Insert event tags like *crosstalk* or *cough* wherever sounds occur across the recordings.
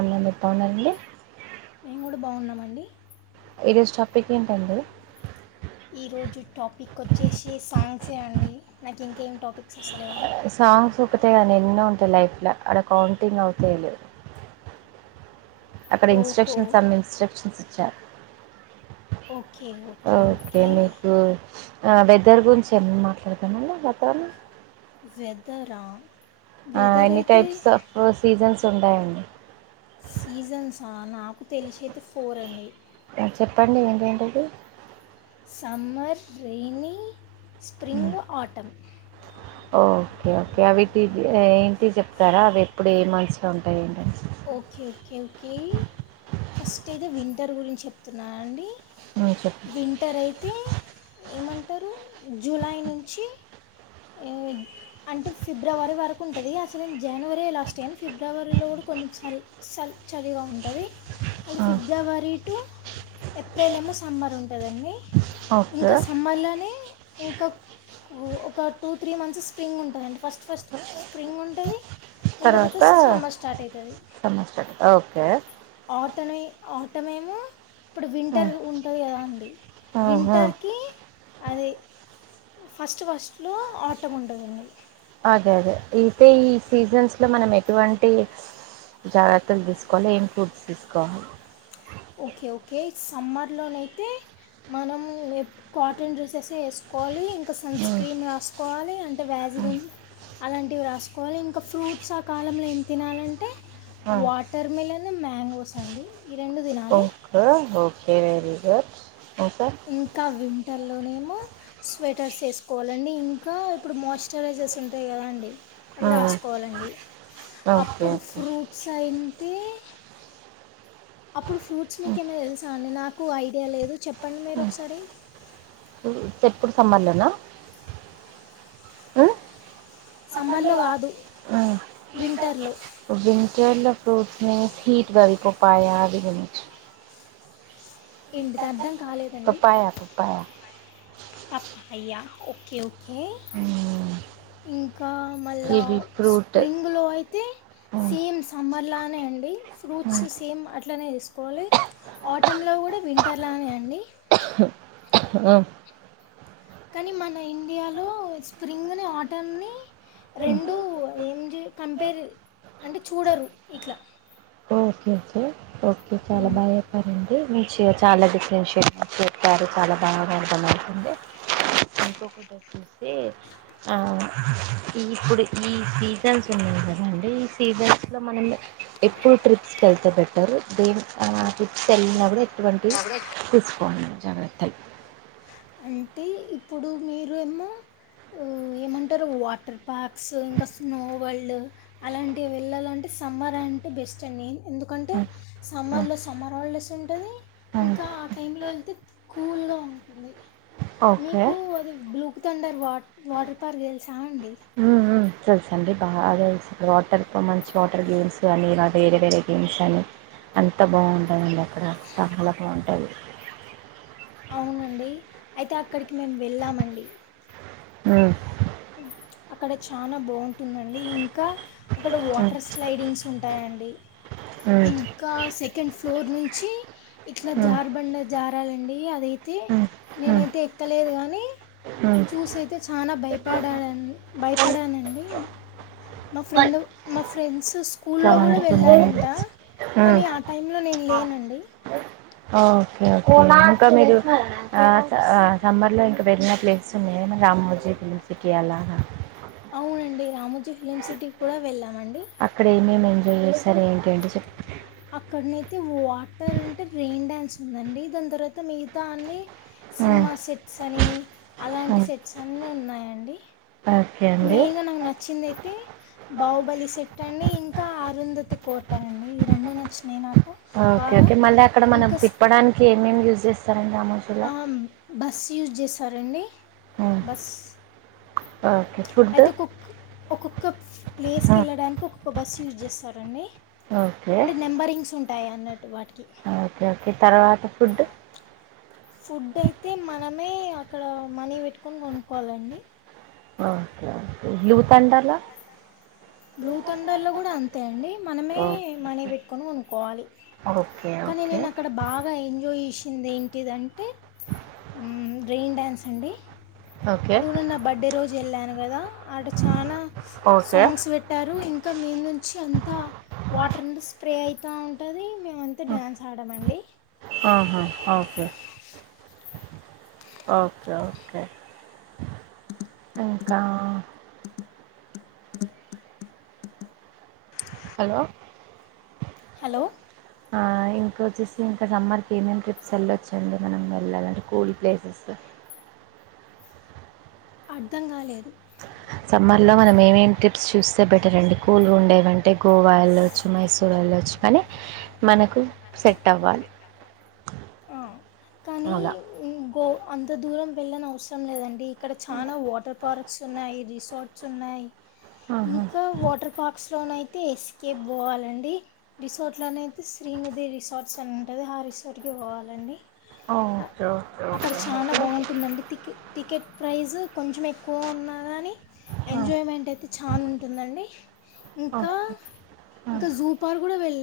అవును ఎప్పా ఉన్నారంండి మేము కూడా బాగున్నామండి ఈదేజ్ టాపిక్ ఏంటండి ఈ రోజు టాపిక్ వచ్చేసి సాంగ్స్ే అండి నాకు ఇంకేం టాపిక్స్ వస్తలేవుో సాంగ్స్ ఒకతే కాని ఎన్నో ఉంటాయి లైఫ్ లో అడ కౌంటింగ్ అవుతాయ లే అక్కడ ఇన్స్ట్రక్షన్స్ అమ్మ ఇన్స్ట్రక్షన్స్ ఇచ్చారు ఓకే ఓకే ఓకే వెదర్ గురించి ఏమ మాట్లాడదామమ్ వాతావరణం వెదరా ఎనీ టైప్స్ ఆఫ్ సీజన్స్ ఉంటాయండి నాకు తెలిసయితే ఫోర్ అండి చెప్పండి ఏంటేంటది summer rainy spring autumn okay okay అవిటి ఏంటి చెప్తారా అవి ఎప్పుడు ఏ మషలో ఉంటాయింటి ఓకే ఓకే ఓకే ఫస్ట్ ఏతే వింటర్ గురించి చెప్తున్నాను అండి చెప్పు వింటర్ అయితే ఏమంటారు జూలై నుంచి అంటే ఫిబ్రవరి వరకు ఉంటుంది అసలుేను జనవరి లాస్ట్ ఏను ఫిబ్రవరిలో కూడా కొంచెం సల్ స చలిగా ఉంటుంది మళ్ళీ ఫిబ్రవరి టు ఏప్రిల్ ఏమో సమ్మర్ ఉంటుందండి ఓకే ఇంకా సమ్మల్లోనే ఇంకా ఒక టూ త్రీ మంత్స్ స్ప్రింగ్ ఉంటుందిండి ఫస్ట్ ఫస్ట్ స్ప్రింగ్ ఉంటుంది దని తర్వాత సమ్మ స్టార్ట్ అయితుది సమ్మర్ స్టార్ట్ ఓకే ఆటనే అట్టమేము ఇప్పుడు వింటర్ ఉంటుంది కదా అండి వింటర్కి అది ఫస్ట్ ఫస్ట్లో ఆటో ఉంటందండి అదే అదే అయితే ఈ సీజన్స్ లో మనం ఎటువంటి జాగ్రత్తలు తీసుకోవాలి ఏం ఫుడ్స్ తీసుకోవాలి ఓకే ఓకే సమ్మర్ లోనైతే మనం కాటన్ డ్రెస్సెస్ వేసుకోవాలి ఇంకా సన్ మ్మ్ స్క్రీన్ రాసుకోాల కోాలి అంటే మ్మ్ వ్యాజిరం అలాంటివి రాసుకోవాలి ఇంకా ఫ్రూట్స్ ఆ కాలంలో ఏం తినాలంటే మ్మ్ వాటర్ మిలన్ మ్యాంగోస్ అండి ఈ రెండు దిన okay okay very good okay ఇంకా విం ంటల్లోనేమో స్వెటర్స్ వేసుకోవాలండి ఇంకా ఇప్పుడు మాయిశ్చరైజర్స్ ఉంటాయి కదా అండి అది మ్మ్ రాసుకోవాలండి ఓకే అప్పుడు ఓకే ఫ్రూట్స్ అయిే తె అప్పుడు ఫ్రూట్స్ మీకు ఏమైనా తెలుసా అండి నాకు ఐడియా లేదు చెప్పండి మీరు ఒకసారి ఎప్పుడు సంబధనా సమ్మర్లో కాదు వింటర్లో వింటర్ల ఫ్రూట్స్ హట్ బరికు పా అధ గుని రిచి ఇంంటి అద్దం పపాాయా పపాయా పప్ప అయ్యా ఓకే ఓకే మ్మ్ ఇంక్ ఇంకా మళ్ళా కివి ఫ్రూట్ స్ప్రింగ్ులో అయితే మ్మ్ సేమ్ సమ్మర్లానే అండి ఫ్రూట్స్ సేమ్ అట్లనే తీసుకోవాలి ఆటమ్ లో కూడా వింటర్లానే అండి ఆ కానీ మన ఇండియాలో స్ప్రింగ్ని వాటర్ని రెండు ఏం జె కంపేర్ అంటే చూడరు ఇట్లా ఓకే సొ ఓకే చాలా బాగాచెప్పారండి చాలా డిఫరెన్షియేట్ చేసి చెప్పారు చాలా బాగా అర్థమవుతుంది అనుకోకుండా చూస్తే ఆ ఇప్పుడు ఈ సీజన్స్ ఉన్నయి అది అండి ఈ సీజన్స్ లో మనం ఎప్పుడు ట్రిప్ తీసుకెళ్తే బెట్టర్ దే అ ట్రిప్స్కిెళ్ళిన కూడా ఎటువంటివి తీసుకోం మేము జబత *unintelligible* అంటే ఇప్పుడు మీరుఏమో ఉ ఏమంటారు వాటర్ పార్క్స్ ఇంకా స్నో వల్డ్ అలాంటివి వెళ్ళాలంటే సమ్మర్ అంటే బెస్ట్ అండి ఎందుకంటే సమ్మర్లో సమ్మర్ హాలిడేస్ ఉంటది ఇంకా ఆ టైంలో వెళ్తే కూల్గా ఉంటుంది ఓకే మీకు అది బ్లూక్థండర్ వాట్ వాటర్ పార్క్ తెలుసా అండి హ్మ్. హ్మ్. తెలుసండి బాగా తెలుసు వాటర్ మంచి వాటర్ గేమ్స్ కానీ ఇలా వేరే వేరే గేమ్స్ అని అంత బాగుంటాయండి అక్కడ చాలా బాగుంటాయి అవునండి అయితే అక్కడికి మేము వెళ్ళామండి అ అక్కడ చాలా బాగుంటుందండి ఇంకా అక్కడ హ్మ్. వాటర్ స్లైడింగ్స్ ఉంటాయండి హ్మ్. ఇంకా సెకండ్ ఫ్లోర్ నుంచి ఇట్లా హ్మ్. జార్బండ జారాలండి అదైతే అ హ్మ్. హ్మ్. నేనైతే ఎక్కలేదు కానీ హ్మ్. చూసి అయితే చానా భయపడానండి పడాడ భయపడానండి మా ఫ్రెండ్ మా ఫ్రెండ్స్ ఇట్లా స్కూల్లో కూడా వండుకునేది. వెళ్ళారంట కానీ ఆ టైంలో నేను లేనండి అ ఇంకా మీరు అ అ సమ్మర్ లో ఇంకా వెళ్ళిన ప్లేసెస్ ఉన్నాయా ఏమన్నా రామోజీ ఫిల్మ్ సిటీ అలాగ అవునండి రామోజీ ఫిలిమ్ సిటీకి కూడా వెళ్ళామండి అక్కడ ఏ మేమి ఎంజాయ్ చేసారు ఏంటి అండి చెప్త అక్కడనయితే వాటర్ అంటే రెయిన్ డాన్స్ ఉందండి దాని తర్వాత మిగతా అన్ని హ్మ్. సినిమా మా సెట్స్ అని అలాంటి హ్మ్. సెట్స్ అన్ని ఉన్నాయండి ఓకే అండి నచ్చిందయితే బాహుబలి సెట్ అండి ఇంకా ఆరుంధతి కోట అండి ఈ రెండు నచ్చినాయి నాకు ఓకే ఓకే మళ్లా అక్కడ మనం తిప్పడానికి ఏమేమి యూజ్ చేస్తారండి రామోజీ లో బస్సు యూజ్ చేస్తారండి ఉమ్, బస్ ఓకే ఫుడ్ ఒక్కొక్క ప్లేస్కి ఉమ్, వెళ్ళడానికి ఒక్కొక్క బస్సు యూజ్ చేస్తారండి ఓకే అంటే నెంబరింగ్స్ ఉంటాయి అన్నట్టు వాటికి ఓకే ఓకే తర్వాత ఫుడ్ ఫుడ్ అయితే మనమే అక్కడ మనీ పెట్టుకొని కొనుక్కోవాలండి ఓకే బ్లూ తండర్ లొ బ్లూ తండర్లో కూడా అంతే అండి మనమే మనీ పెట్టుకొని కొనుక్కోవాలి ఓకే ఓకే బాగా ఎంజాయ్ చేసింది ఏంటిదంటే ఉ రైయిన్ డ్యాన్స్ అండి ఓకే అది కూడా నా బర్త్డే రోజు వెళ్ళాను కదా ఆడ చానా ఓకే సాంగ్స్ పెట్టారు ఇంకా ఇంకా మీద నుంచి అంతా వాటర్ అంత స్ప్రే అయితా ఉంటది మేం అంతా డ్యాన్స్ ఆడామండి ఆహా ఓకే ఓకే ఓకే ఇంకా హలో హలో ఆ ఇంకా వచ్చేసి ఇంకా సమ్మర్కి ఏమేం ట్రిప్స్ వెళ్ళొచ్చండి మనం వెళ్ళాలంటే కూల్ ప్లేసెస్ అ అర్థం కాలేదు సమ్మర్లో మనం ఏమేమి ట్రిప్స్ చూస్తే బెటర్ అండి కూల్ గా ఉండేవంటే గోవా ఎళ్ళొచ్చు మైసూర్ ఎళ్ళొచ్చు. స్వలే మనకు సెట్ అవ్వాలి అవ్ లా గో అంత దూరం వెళ్ళనవసరం లేదండి ఇక్కడ చానా వాటర్ పార్క్స్ ఉన్నాయి, రిసార్ట్స్ ఉన్నాయి. ఆహా ఇంకా వాటర్ పార్క్స్ లోనయితే ఎస్కే పోవాలండి రిసార్ట్ లోనయితే శ్రీ ఈనదే రిసార్ట్స్ అని ఉంటుంది ఆ రిసార్ట్ కే పోవాలండి. ఓకే ఓక్ అక్కడ చానా బాగుంటుందండి టికె టికెట్ ప్రైస్ కొంచెం ఎక్కువ ఉన్న కానీ ఆ ఎంజాయ్మెంట్ అయితే చాన ఉంటుందండి ఇంకా ఓకే ఇంకా జూపార్ కూడా వెళ్ళ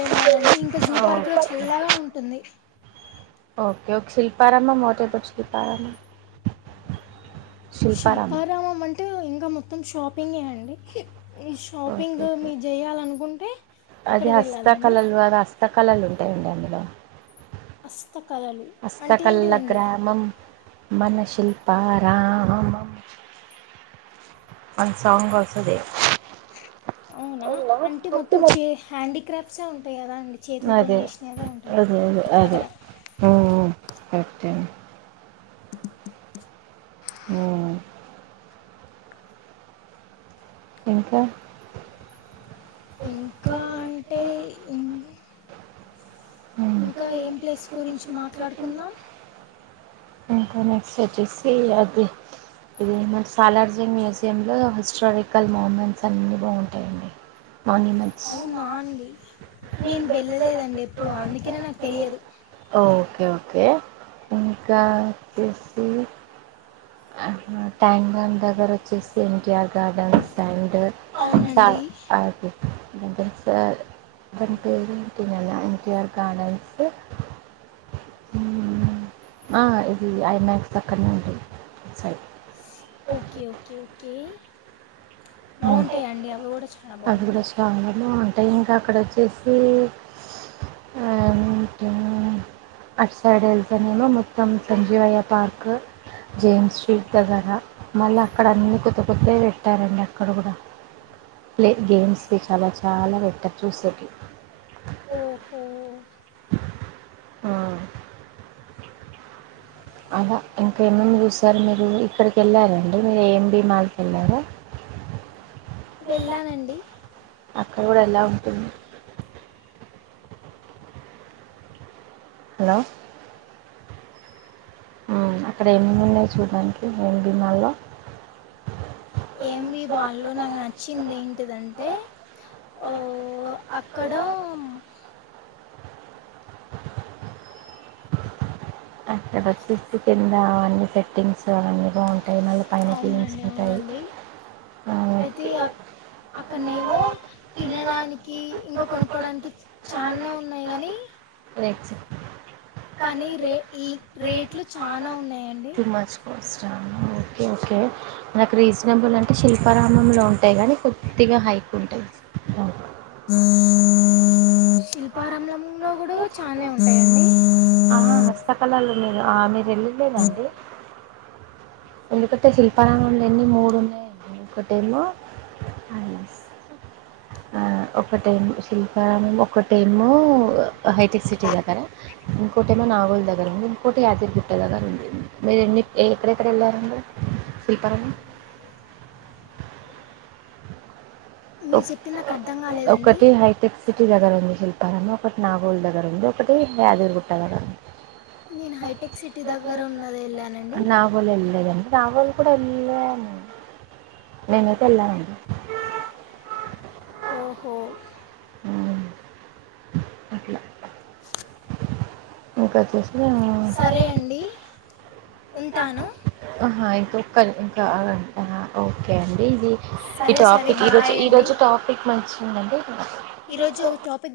వెళ్ళాలండి ఇంకా ఇంక జూ ఆ పార్కులో చల్లగా ఉంటుంది ఓకే ఒక శిల్పారామమ్ ఒకే బట్ శిల్పారామామ్ శిల్పారామమంటే ట్టు ఇంకా మొత్తం షాపింగేనండి, ఈ ఓకే షాపింగు ఓకే మీరు చేయాలనుకుంటే అది హస్తకళలు వేరే హస్తకళలు ఉంటాయండి అందులో అస్త హస్తకలలా గ్రామం మనశిల్పారామమ్ మన సాంగ్ వస్తది అవునా అంటే మొత్తం చే హ్యాండీక్రాఫ్ట్సే ఉంటాయి కదా అండి అదే అదే అదే అదే ఉం ఉ కరెక్టే ఉమ్ ఇంకా ఇంకా అంటే ఇం ఉమ్, ఇంకా ఏం ప్లేస్ గురించి మాట్లాడుకుందాం ఇంకా నెక్స్ట్ వచ్చేసి అది ఇదేమంటర్ సాలార్జుంగ్ మ్యూజియం లో హిస్టారికల్ మూమెంట్స్ అన్నీ బాగుంటాయండి ఆర్నిమెంట్స్ *unintelligible* ఇప్పుడు అందుకనే నాకు తెలియదు. ఓకే ఓకే ఇంకా వచ్చేసి అట్నా ట్యాంక్ బండ్ దగ్గర వచ్చేసి ఎన్టీఆర్ గార్డెన్స్ ఆండ్ సా అది *unintelligible* సార్ దాని పేరు పెట్టిందే ఎన్ టి అర్ గార్డెన్స్ ఆ ఇది ఐ మ్యాక్స్ పక్కన్నే ఉంటది సైట్ ఓకే ఓకే ఓకే బాగుంటాయా అండి అవి కూడా చ అది కూడా చాలానే ఉంటాయి ఇంకా అక్కడ వచ్చేసి అంటే అటు సైడ్ వెళ్తేనేమో మొత్తం సంజీవయ్య పార్క్ జేమ్స్ స్ట్రీట్ దగ్గర మళ్ళ అక్కడ అన్నీ కొత్త కొత్తయే పెట్టారండి అక్కడ కూడా ప్లే గేమ్స్ వి చాలా చాలా పెట్టార్ చూసేకి ఓహో అలా ఇంకా ఏం ఏమి చూసారు మీరు ఇక్కడికి వెళ్ళారండి మీరు ఏఎంబీ మాల్ కి వెళ్ళారా వెళ్ళానండి అక్కడ కూడా ఎలా ఉంటుంది. హలో అక్కడ ఏం ఏం ఉన్నాయి చూడ్డానికి ఏ ఏం బి మాల్ లో ఏ ఎం బి బాల్లో నాకు నచ్చింది ఏంటిదంటే ఓ అక్కడా మ్ ఇక్కడ ఒచ్చేసి కిందా అన్నీ సెట్టింగ్స్ అలా అన్ని బావుం పైనోళ్లు పైనే కీన్స్ మిటాయి అయితే అప్ అక్కడ్నేమో తినడానికి ఇంకా కొనుక్కోడానికి చాన్నే ఉన్నాయి కాని రెక్సు కానీ రే ఇల్ రేట్లు చానా ఉన్నాయండి టూ మచ్ కాస్టా ఆ ఒ ఓకే నాకు రీజనబుల్ అంటే శిల్పారామంలో ఉంటాయి కానీ కొద్దిగా హైక్ ఉంటాయి అవును శిల్పారామ్లాం లో కూడా ఛానె ఉంటాయా అండీ ఆ హస్తకళలు లేరు మీరు వెళ్ళలేదా కూడా అండి ఎందుకంటే శిల్పారామంలో ఎన్ని మూడు ఉన్నాయండి ఒకటేమో థాంక్స్ అ అవునా ఆ ఒకటేమో శిల్పారామం ఒకటేమో హైటెక్ సిటీ దగ్గర ఇంకో టమో నాగోల్ దగ్గర ఉంది ఇంకోటి యాదరిగుట్ట దగ్గర ఉంది మీరు ఎన్ని ఏ ఎక్కడెక్కడ వెళ్ళారండి శిల్పారామం మీర్ ఒక్ చెప్పిన ఒకటి హైటెక్ సి టి దగ్గర ఉంది శిల్పారమం ఒకటి నాగోల్ దగ్గర ఉంది ఒకటి యాదగిరిగుట్ట దగ్గర ఉంది నేను హైటెక్ సిటీ దగ్గర ఉన్నది ఎళ్ళా అంటే నాగోల్ వెళ్ళలేద అండి నాగోల్ కూడా వెళ్ళేను నేనైతే వెళ్ళానండి ఓహో ఇంకచ్చేసి సరే అండి ఉంటాను అహా ఇంకొకరు ఇంకా ఆ అహ ఓకే అండి ఇది ఈ టాపిక్ ఈ రోజు ఈ రోజు టాపిక్ మంచిగుందండి ఈ రోజు టాపిక్